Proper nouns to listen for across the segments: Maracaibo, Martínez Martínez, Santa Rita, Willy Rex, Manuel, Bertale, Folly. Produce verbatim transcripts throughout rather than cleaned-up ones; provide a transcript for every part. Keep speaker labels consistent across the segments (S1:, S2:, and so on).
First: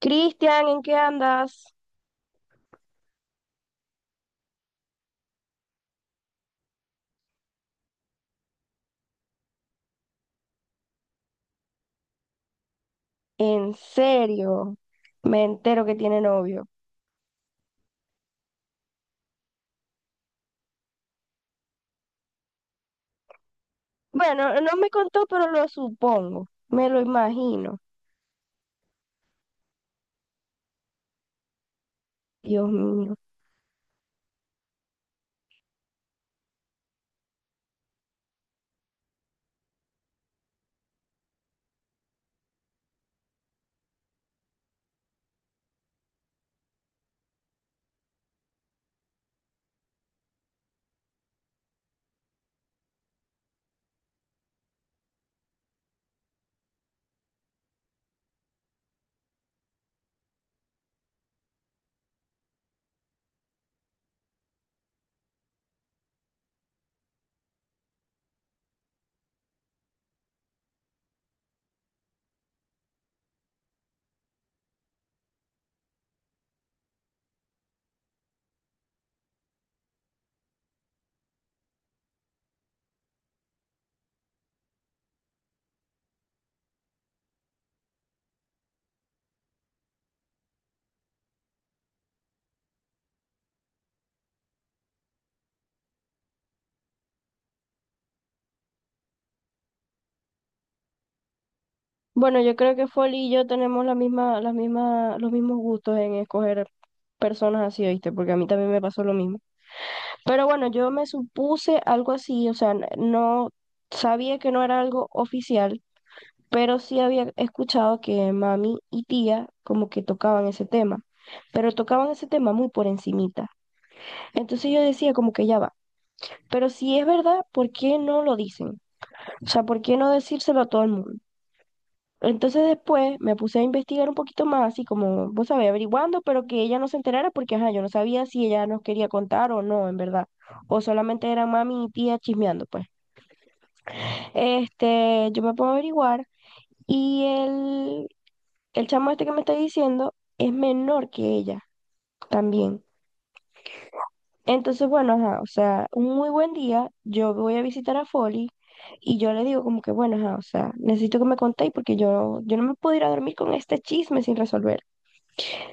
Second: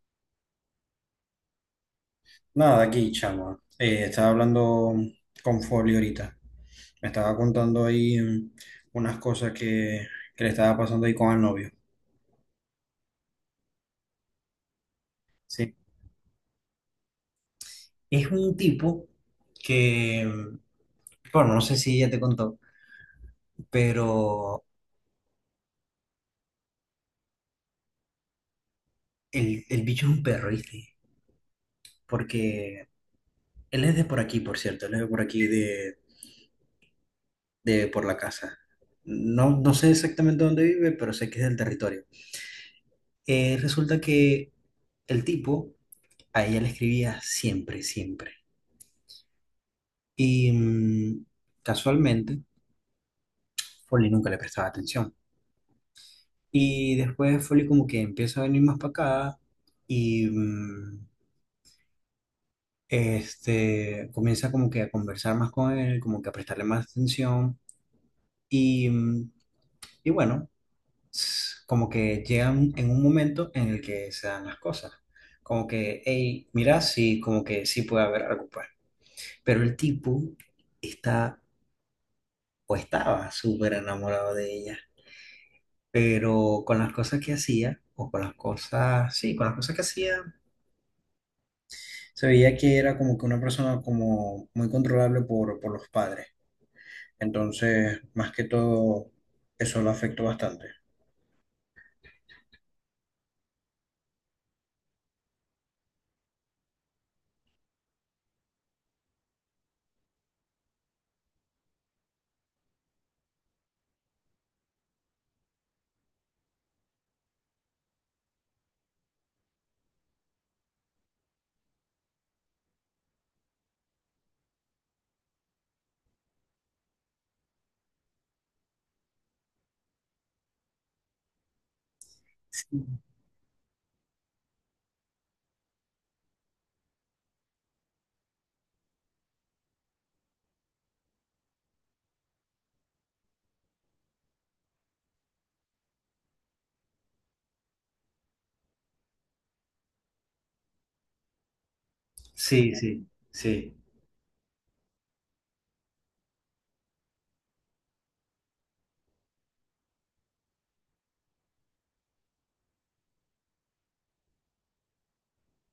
S1: Cristian, ¿en qué andas?
S2: Nada, aquí, chama. Eh, estaba hablando con Folio ahorita. Me estaba contando ahí mm, unas cosas que, que le estaba pasando ahí con el novio.
S1: En serio, me
S2: Sí.
S1: entero que tiene novio.
S2: Es un tipo que, mm, bueno, no sé si ya te contó,
S1: Bueno,
S2: pero
S1: no me contó, pero lo supongo, me lo imagino.
S2: el, el bicho es un perro, ¿viste?
S1: Dios
S2: Porque
S1: mío.
S2: él es de por aquí, por cierto. Él es de por aquí, de, de por la casa. No, no sé exactamente dónde vive, pero sé que es del territorio. Eh, resulta que el tipo a ella le escribía siempre, siempre. Y mm, casualmente, Folly nunca le prestaba atención. Y después Folly como que empieza a venir más para acá y mm, este, comienza como que a conversar más con él, como que a prestarle más atención. Y, mm, y bueno, s- como que llegan en un momento en el que se dan las cosas. Como que, hey, mira, sí, como que sí puede haber algo, pues. Pero el tipo está o estaba súper enamorado de ella, pero con las cosas que hacía, o con las cosas, sí, con las cosas que hacía, se veía que era como que una persona como muy controlable por, por los padres. Entonces, más que todo, eso lo afectó bastante.
S1: Bueno, yo creo que Folly y yo tenemos la misma, las mismas, los mismos gustos en escoger personas así, ¿oíste? Porque a mí también me pasó lo mismo. Pero bueno, yo me supuse algo así, o sea, n- no sabía que no era algo oficial, pero sí había escuchado que mami y tía como que tocaban ese tema, pero tocaban ese tema muy por encimita. Entonces yo decía como que ya va, pero si es verdad, ¿por qué no lo dicen? O sea, ¿por qué no decírselo a todo el mundo? Entonces
S2: Sí,
S1: después me puse a investigar un poquito más, así como, vos sabés, averiguando, pero que ella no se enterara porque, ajá, yo no sabía si ella nos quería contar o no, en verdad. O solamente eran mami y tía chismeando, pues. Este, yo me pongo a averiguar y el el chamo este que me está diciendo es menor que ella
S2: sí,
S1: también.
S2: sí, sí.
S1: Entonces, bueno, ajá, o sea, un muy buen día, yo voy a visitar a Folly y yo le digo como que, bueno, ajá, o sea, necesito que me contéis porque yo, yo no me puedo ir a dormir con este chisme sin resolver.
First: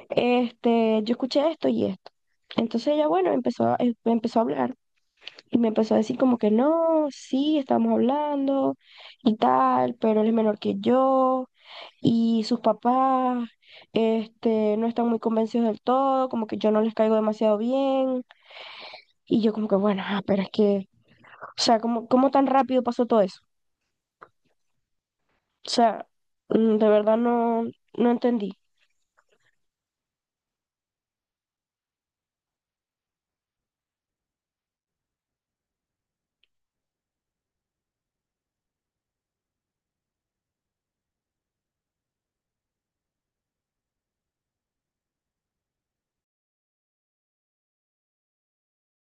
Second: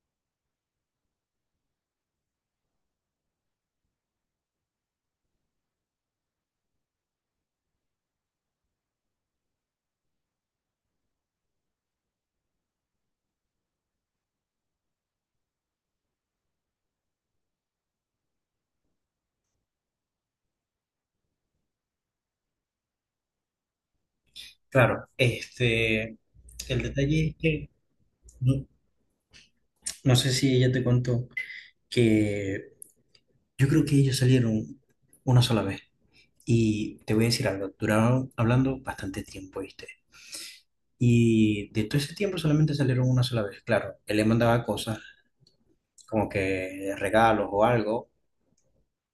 S1: Este, yo escuché esto y esto. Entonces ella, bueno, empezó, a- em- empezó a hablar. Y me empezó a decir como que no, sí, estamos hablando y tal, pero él es menor que yo y sus papás, este, no están muy convencidos del todo, como que yo no les caigo demasiado bien. Y yo como que, bueno, ah, pero es que, o sea, ¿cómo, ¿cómo tan rápido pasó todo eso?
S2: Claro.
S1: O sea,
S2: Este,
S1: mm,
S2: el
S1: de verdad
S2: detalle es
S1: no,
S2: que
S1: no entendí.
S2: no, no sé si ella te contó que yo creo que ellos salieron una sola vez. Y te voy a decir algo, duraron hablando bastante tiempo, ¿viste? Y de todo ese tiempo solamente salieron una sola vez. Claro, él le mandaba cosas como que regalos o algo.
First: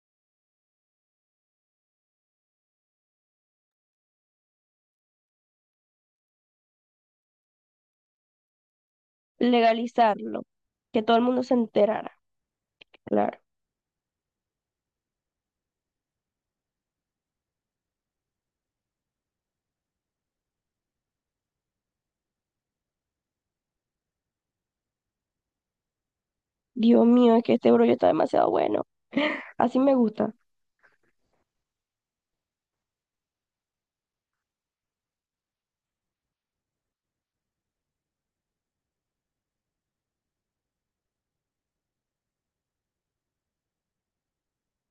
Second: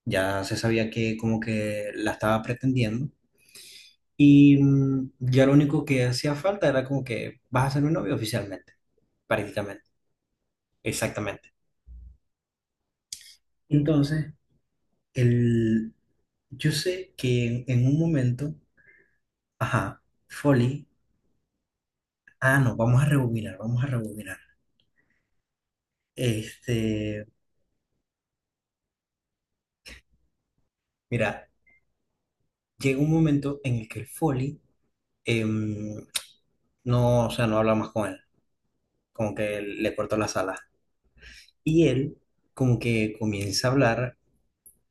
S2: Ya se sabía que como que la estaba pretendiendo. Y mm, ya lo único que hacía falta era como que vas a ser mi novio oficialmente, prácticamente,
S1: Legalizarlo, que todo el mundo
S2: exactamente.
S1: se enterara, claro.
S2: Entonces, el, yo sé que en, en un momento, ajá, Folly, ah, no, vamos a rebobinar, vamos a rebobinar.
S1: Dios
S2: Este,
S1: mío, es que este brollo está demasiado bueno. Así me gusta.
S2: Mira, llega un momento en el que el Folly no, o sea, no habla más con él, como que le cortó las alas. Y él como que comienza a hablar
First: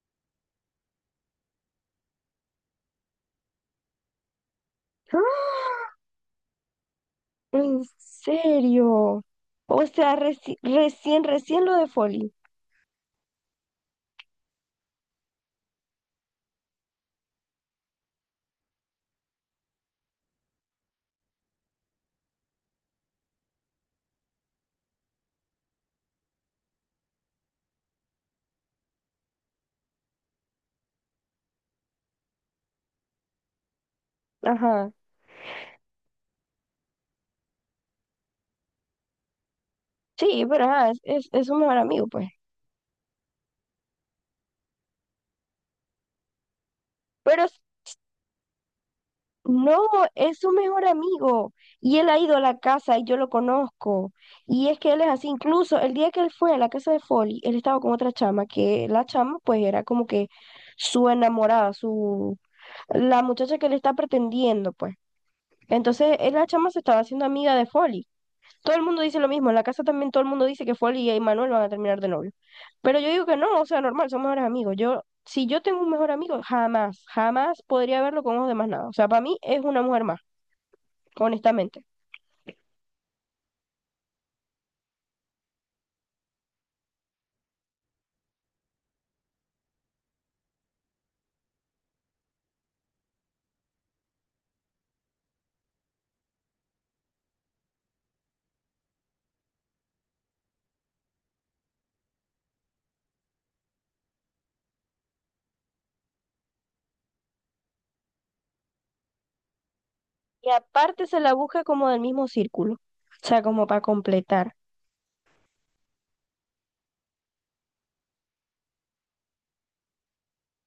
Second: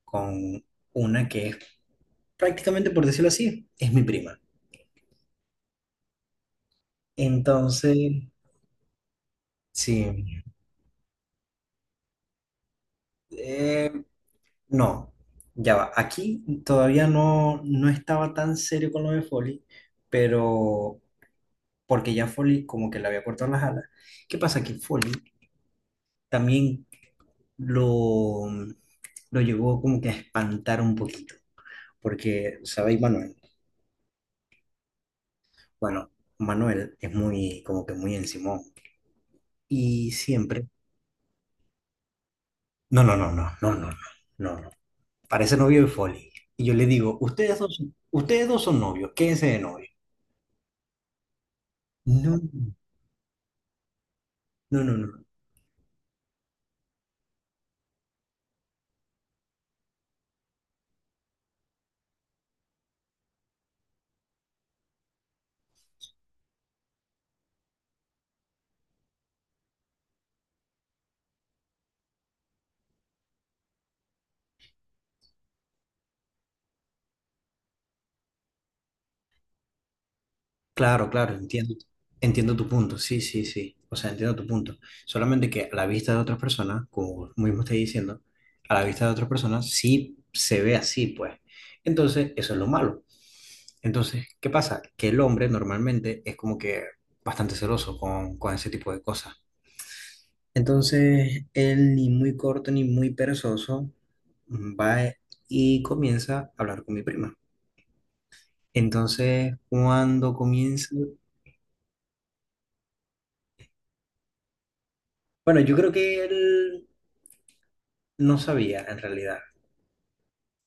S2: con una que es prácticamente, por decirlo así, es mi prima.
S1: En
S2: Entonces,
S1: serio. O sea,
S2: sí,
S1: reci- recién, recién lo de Folly.
S2: eh, no, ya va. Aquí todavía no, no estaba tan serio con lo de Foley, pero porque ya Foley como que le había cortado las alas. ¿Qué pasa? Que Foley también lo, lo llevó como que a espantar un poquito. Porque, ¿sabéis, Manuel?
S1: Ajá.
S2: Bueno, Manuel es muy, como que muy encimón. Y
S1: Sí, pero
S2: siempre.
S1: ajá, es, es, es su mejor amigo, pues.
S2: No, no, no, no, no, no, no, no, no. Parece novio de Folly. Y yo le digo,
S1: Pero
S2: ustedes
S1: s-
S2: dos, son- ustedes dos son novios, quédense de
S1: no,
S2: novios.
S1: es su mejor amigo. Y él ha ido a
S2: No,
S1: la casa y yo lo conozco. Y es
S2: no,
S1: que
S2: no,
S1: él es
S2: no.
S1: así. Incluso el día que él fue a la casa de Folly, él estaba con otra chama, que la chama, pues, era como que su enamorada, su la muchacha que le está pretendiendo, pues. Entonces, él, la chama se estaba haciendo amiga de Folly. Todo el mundo dice lo mismo, en la casa también todo el mundo dice que Folly y Manuel van a terminar de novio. Pero yo digo que no, o sea, normal, son mejores amigos. Yo, si yo tengo un mejor amigo, jamás, jamás podría verlo con ojos de más nada. O sea, para mí es una mujer más,
S2: Claro, claro, entiendo,
S1: honestamente.
S2: entiendo tu punto, sí, sí, sí, o sea, entiendo tu punto. Solamente que a la vista de otras personas, como mismo estoy diciendo, a la vista de otras personas sí se ve así, pues. Entonces, eso es lo malo. Entonces, ¿qué pasa? Que el hombre normalmente es como que bastante celoso con, con ese tipo de cosas. Entonces, él ni muy corto ni muy perezoso mm, va y comienza a hablar con mi prima. Entonces, cuando
S1: Y
S2: comienza
S1: aparte se la busca como del mismo círculo, o sea, como para completar.
S2: bueno, yo creo que él no sabía en realidad.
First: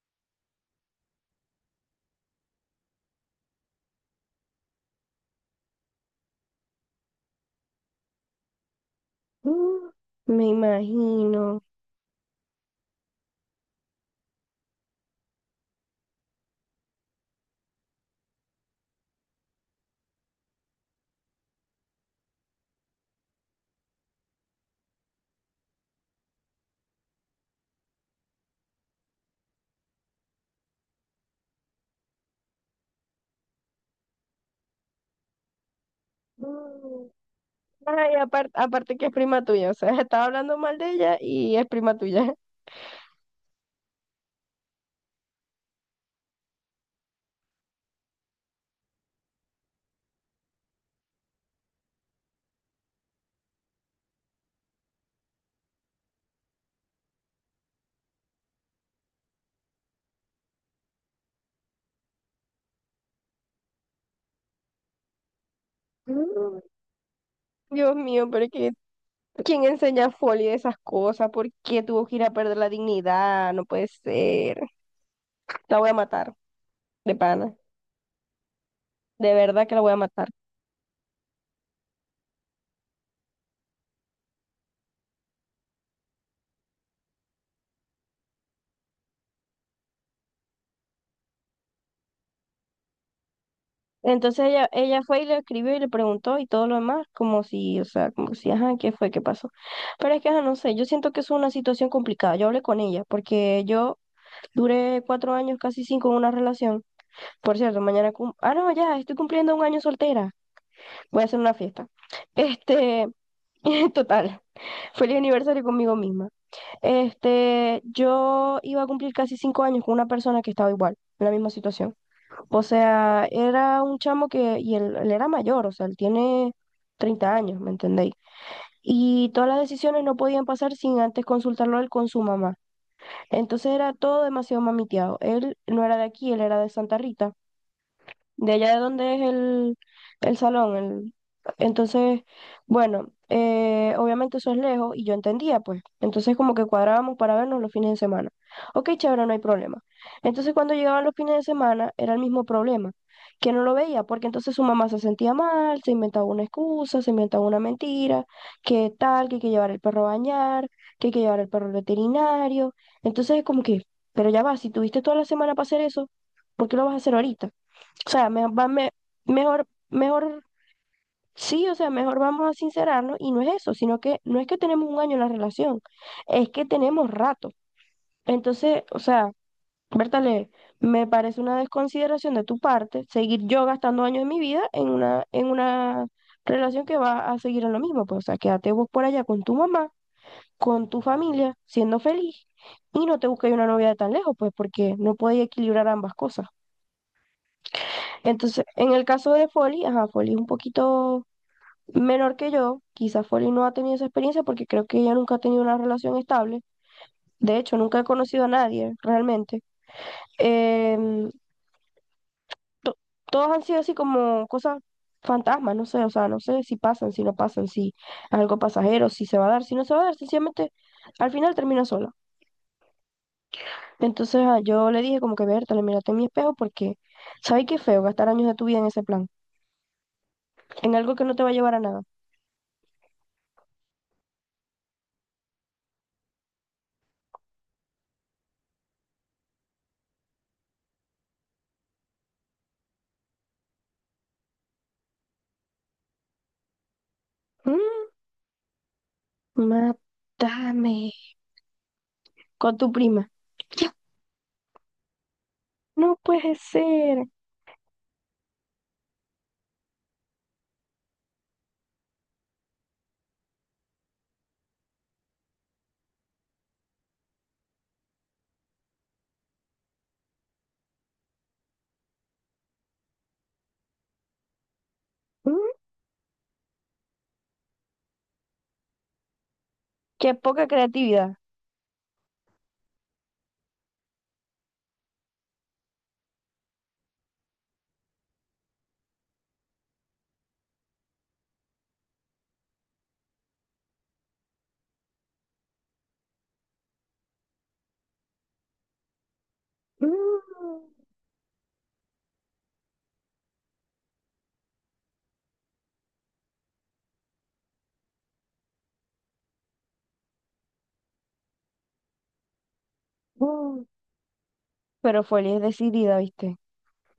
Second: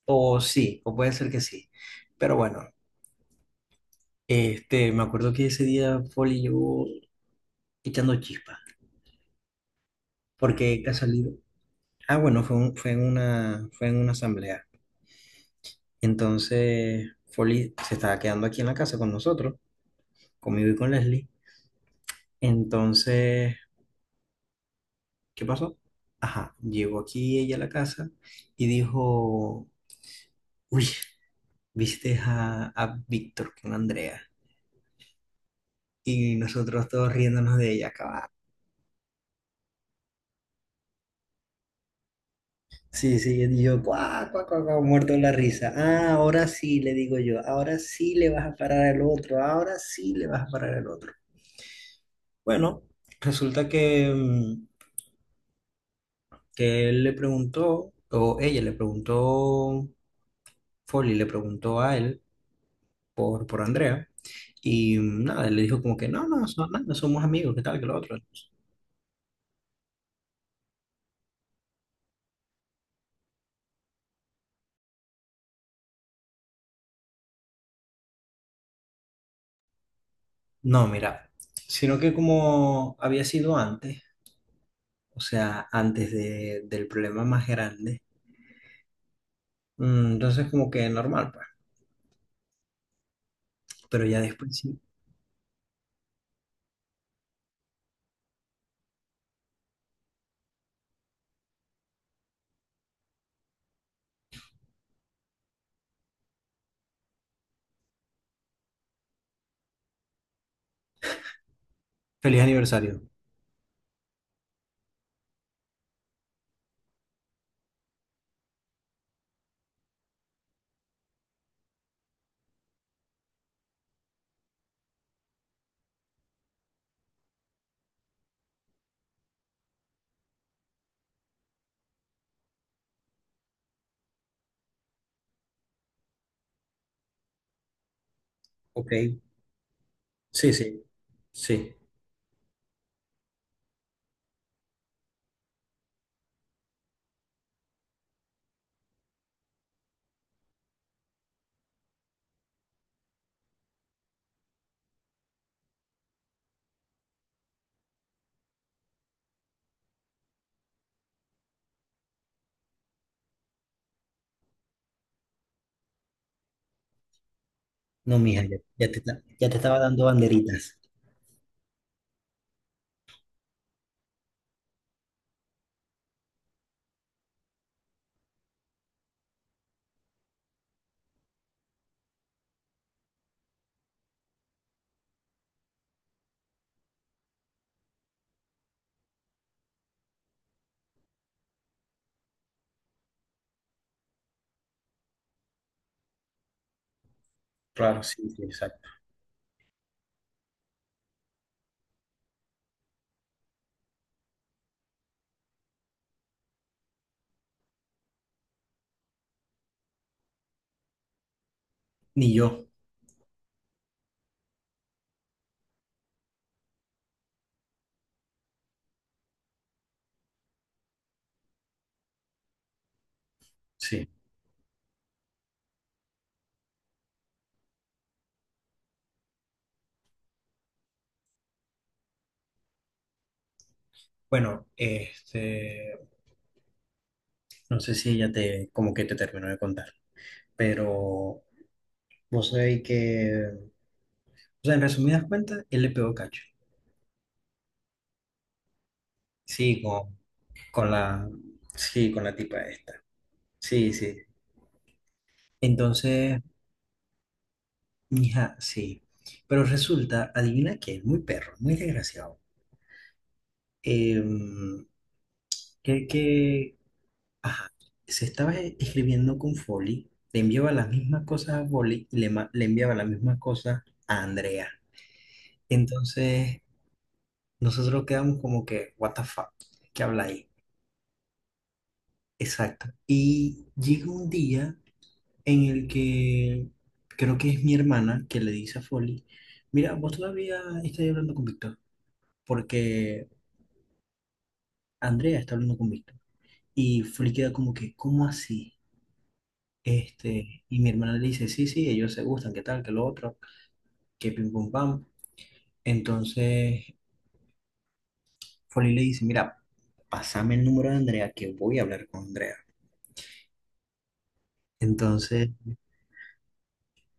S2: O sí, o puede ser que sí. Pero bueno, este, me acuerdo que ese día Folly llegó echando chispas.
S1: Mm, Me
S2: Porque casualidad.
S1: imagino.
S2: Ah, bueno, fue, un- fue en una, fue en una asamblea. Entonces, Folly se estaba quedando aquí en la casa con nosotros, conmigo y con Leslie. Entonces, ¿qué pasó? Ajá, llegó aquí ella a la casa y dijo, uy, ¿viste a, a Víctor con Andrea? Y nosotros
S1: Mm.
S2: todos riéndonos de ella,
S1: Ay,
S2: cabal.
S1: aparte, aparte que es prima tuya, o sea, estaba hablando mal de ella y es prima tuya.
S2: Sí, sí, y yo, cuá, cuá, cuá, cuá, muerto de la risa. Ah, ahora sí, le digo yo, ahora sí le vas a parar al otro, ahora sí le vas a parar al otro. Bueno, resulta que, mm, que él le preguntó, o ella le preguntó, Folly le preguntó a él por, por Andrea, y mm, nada, él le dijo como que no, no,
S1: Mm.
S2: so- nada, somos amigos, qué tal, que
S1: Dios
S2: lo otro.
S1: mío, pero es que ¿quién enseña folio de esas cosas? ¿Por qué tuvo que ir a perder la dignidad? No puede ser. La voy a matar, de pana. De verdad que la voy a matar.
S2: No, mira, sino que como había sido antes, o sea, antes de, del problema más grande. Mm, Entonces, como que normal, pues. Pero ya
S1: Entonces
S2: después
S1: ella,
S2: sí.
S1: ella fue y le escribió y le preguntó y todo lo demás, como si, o sea, como si, ajá, ¿qué fue? ¿Qué pasó? Pero es que, ajá, no sé, yo siento que es una situación complicada. Yo hablé con ella porque yo duré cuatro años, casi cinco, en una relación. Por cierto, mañana, cum- ah, no, ya, estoy cumpliendo un año soltera. Voy a hacer una fiesta.
S2: Feliz aniversario.
S1: Este, total, feliz aniversario conmigo misma. Este, yo iba a cumplir casi cinco años con una persona que estaba igual, en la misma situación. O sea, era un chamo que, y él, él era mayor, o sea, él tiene treinta años, ¿me entendéis? Y todas las decisiones no podían pasar sin antes consultarlo él con su mamá. Entonces era todo demasiado mamiteado. Él no era de aquí, él era de Santa Rita de allá de donde
S2: Ok.
S1: es el, el
S2: Sí,
S1: salón.
S2: sí,
S1: el-
S2: sí.
S1: Entonces, bueno, eh, obviamente eso es lejos y yo entendía, pues. Entonces como que cuadrábamos para vernos los fines de semana. Ok, chévere, no hay problema. Entonces cuando llegaban los fines de semana era el mismo problema, que no lo veía, porque entonces su mamá se sentía mal, se inventaba una excusa, se inventaba una mentira, que tal, que hay que llevar el perro a bañar, que hay que llevar el perro al veterinario. Entonces es como que, pero ya va, si tuviste toda la semana para hacer eso, ¿por qué lo vas a hacer ahorita? O
S2: No,
S1: sea,
S2: mija,
S1: me,
S2: ya,
S1: va- me-
S2: ya te, ta- ya te
S1: mejor,
S2: estaba dando
S1: mejor,
S2: banderitas.
S1: sí, o sea, mejor vamos a sincerarnos y no es eso, sino que no es que tenemos un año en la relación, es que tenemos rato. Entonces, o sea, Bertale, me parece una desconsideración de tu parte seguir yo gastando años de mi vida en una, en una relación que va a seguir en lo mismo. Pues, o sea, quédate vos por allá con tu mamá, con tu familia, siendo feliz. Y no te busques una novia de tan lejos, pues, porque no podéis equilibrar ambas cosas.
S2: Claro, sí, sí,
S1: Entonces,
S2: exacto.
S1: en el caso de Folly, ajá, Folly es un poquito menor que yo, quizá Folly no ha tenido esa experiencia porque creo que ella nunca ha tenido una relación estable. De hecho, nunca he conocido a nadie realmente. Em,
S2: Ni yo,
S1: to- todos han sido así como cosas fantasmas, no sé, o sea, no sé si pasan, si no pasan, si es algo pasajero, si se va a dar, si no se va a dar, sencillamente al final termina sola.
S2: sí.
S1: Entonces ah, yo le dije como que, Berta, le mírate en mi espejo porque, ¿sabes qué feo gastar años de tu vida en ese plan? En algo que no te va a llevar a nada.
S2: Bueno, este, no sé si ella te, como que te terminó de contar, pero vos sabéis que, o sea, en resumidas cuentas, él le pegó cacho.
S1: Mm,
S2: Sí, con, con
S1: mátame
S2: la, sí, con la tipa
S1: con tu
S2: esta.
S1: prima.
S2: Sí, sí.
S1: No
S2: Entonces,
S1: puede ser.
S2: mija, sí. Pero resulta, adivina que es muy perro, muy desgraciado. Em, que, que, ajá, se estaba e- escribiendo con Foley, le enviaba las mismas cosas a Foley y le, ma- le enviaba las mismas cosas a Andrea.
S1: Mm,
S2: Entonces, nosotros quedamos como que, what the fuck, ¿qué habla
S1: qué
S2: ahí?
S1: poca creatividad.
S2: Exacto. Y llega un día en el que creo que es mi hermana que le dice a Foley, mira, vos todavía estás hablando con Víctor porque Andrea está hablando con Víctor. Y Flip queda como que, ¿cómo así? Este, y
S1: Mm,
S2: mi hermana le dice, sí, sí, ellos se gustan, qué tal, qué lo otro, que pim pum pam. Entonces, Foley le dice, mira, pásame el número de Andrea, que voy a hablar con Andrea.
S1: mm. Pero
S2: Entonces,
S1: Foley es decidida, ¿viste?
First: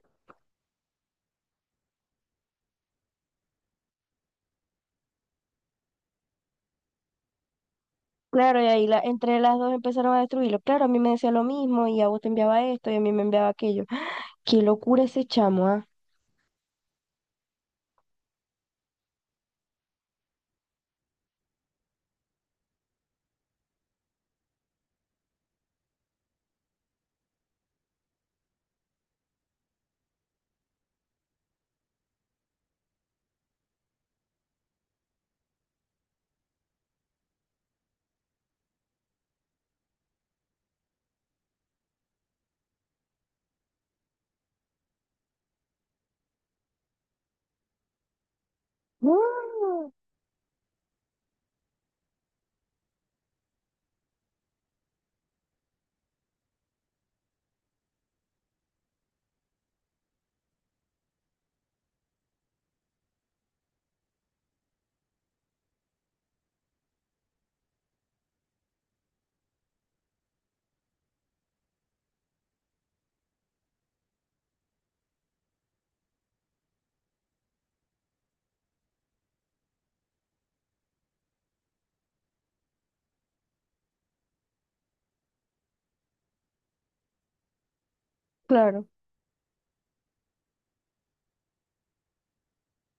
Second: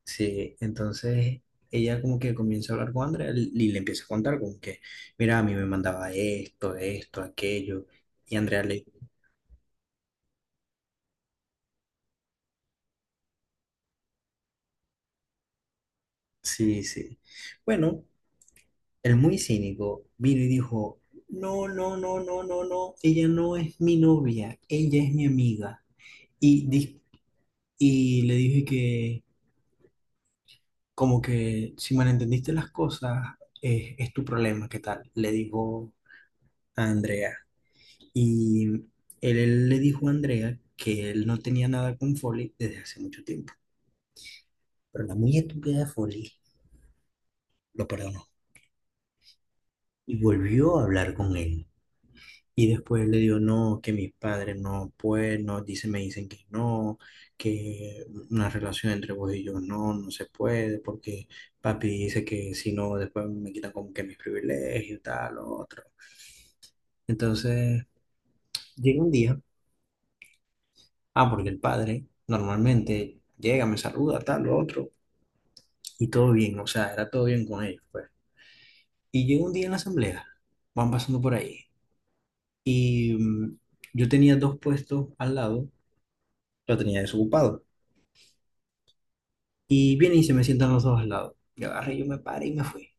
S2: sí, entonces ella como que comienza a hablar con Andrea y y le empieza a contar como que, mira, a mí me mandaba esto, esto, aquello. Y
S1: Claro,
S2: Andrea
S1: y
S2: le,
S1: ahí la, entre las dos empezaron a destruirlo. Claro, a mí me decía lo mismo y a vos te enviaba esto y a mí me enviaba aquello. ¡Ah! Qué locura ese chamo, ¿ah?
S2: sí, sí. Bueno, el muy cínico vino y dijo, no, no, no, no, no, no, ella no es mi novia, ella es mi amiga. Y, dis- y le dije que, como que si malentendiste las cosas, es, es tu problema, ¿qué tal? Le dijo a Andrea. Y él, él le dijo a Andrea que él no tenía nada con Foley desde hace mucho tiempo. Pero la muy estúpida de Foley lo perdonó
S1: Mm,
S2: y volvió a hablar con él. Y después le digo, no, que mis padres no pueden, no, dice me dicen que no, que una relación entre vos y yo no, no se puede, porque papi dice que si no, después me quitan como que mis privilegios, tal, lo otro. Entonces, llega un día, ah, porque el padre normalmente llega, me saluda, tal, lo otro, y todo bien, o sea, era todo bien con ellos, pues. Y llega un día en la asamblea, van pasando por ahí, y mm, yo tenía dos puestos al lado, lo tenía desocupado.
S1: claro.
S2: Y viene y se me sientan los dos al lado. Y agarré, yo me paré y me fui.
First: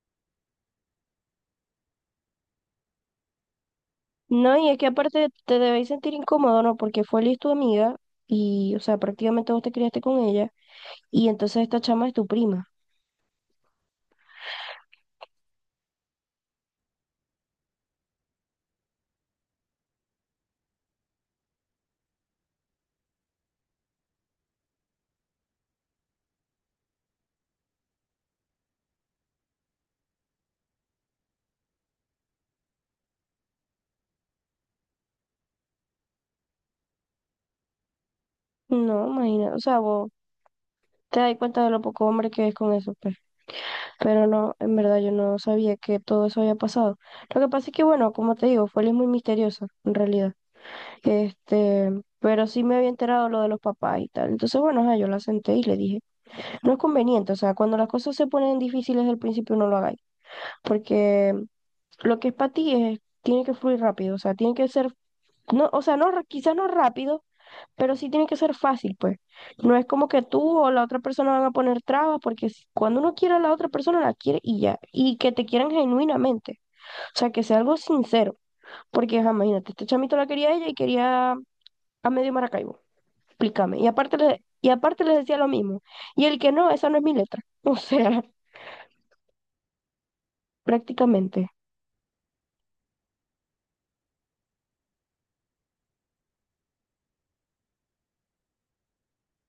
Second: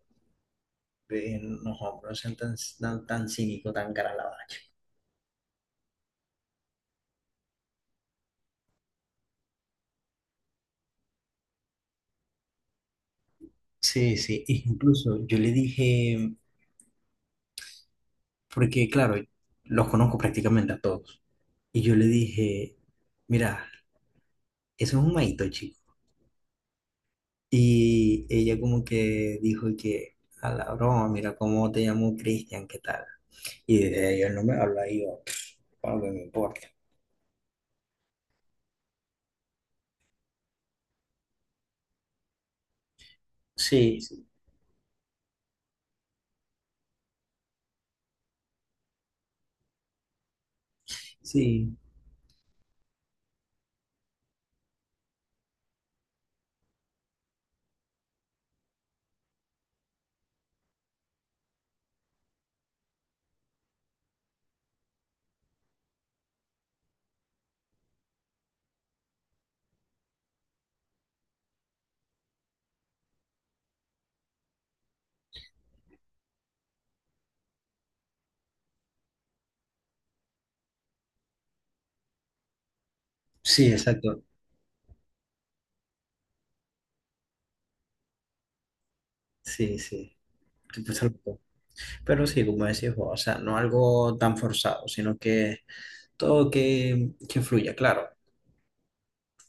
S2: Eh, no, hombre, no sean tan, tan, tan cínico, tan cara la
S1: No,
S2: bacha.
S1: y es que aparte te debéis sentir incómodo, ¿no? Porque Foley es tu amiga y, o sea, prácticamente vos te criaste con ella y entonces esta chama es tu prima.
S2: Sí, sí, e incluso yo le dije, porque claro, los conozco prácticamente a todos, y yo le dije, mira, eso es un maito, chico. Y ella como que dijo que, a la broma, mira cómo te llamo Cristian, ¿qué tal? Y desde ahí él no me habla, y yo, "Ah, no me importa".
S1: No, imagina, o sea, vos te das cuenta de lo poco hombre que es con eso, pues.
S2: Sí,
S1: Pero
S2: sí,
S1: no, en verdad yo no sabía que todo eso había pasado. Lo que pasa es que, bueno, como te digo, fue muy misteriosa, en realidad.
S2: sí,
S1: Este, pero sí me había enterado lo de los papás y tal. Entonces, bueno, ajá, yo la senté y le dije, no es conveniente, o sea, cuando las cosas se ponen difíciles al principio no lo hagáis, porque lo que es para ti es, tiene que fluir rápido, o sea, tiene que ser, no, o sea, no, ra- quizás no rápido, pero sí tiene que ser fácil, pues. No es como que tú o la otra persona van a poner trabas, porque si- cuando uno quiere a la otra persona, la quiere y ya. Y que te quieran genuinamente. O sea, que sea algo sincero. Porque, ajá, imagínate, este chamito la quería a ella y quería a medio Maracaibo.
S2: sí,
S1: Explícame. Y aparte
S2: exacto,
S1: le, y aparte les decía lo mismo. Y el que no, esa no es mi letra. O sea,
S2: sí, sí. Tú, pues, algo.
S1: prácticamente.
S2: Pero sí, como decís vos, o sea, no algo tan forzado, sino que todo que, que fluya, claro.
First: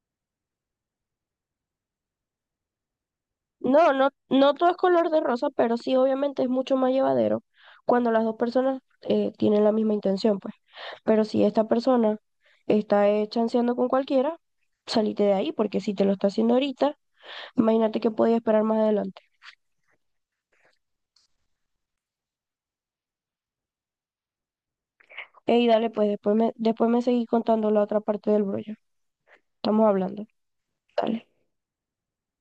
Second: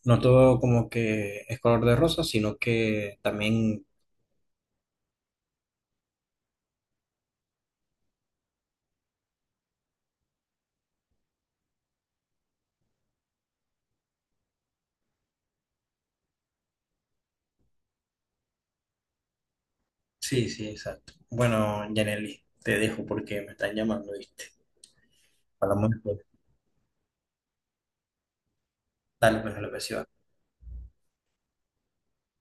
S2: No todo como que es color de rosa, sino que también...
S1: No, no, no todo es color de rosa, pero sí, obviamente es mucho más llevadero cuando las dos personas eh, tienen la misma intención, pues. Pero si esta persona está eh, chanceando con cualquiera, salite de ahí, porque si te lo está haciendo ahorita, imagínate que podía esperar más adelante.
S2: Sí, sí, exacto. Bueno, Yaneli, te dejo porque me están llamando, ¿viste?
S1: Ey, dale,
S2: Hablamos
S1: pues
S2: después.
S1: después me, después me seguí contando la otra parte del brollo.
S2: Dale, pues, a la
S1: Estamos
S2: próxima.
S1: hablando. Dale.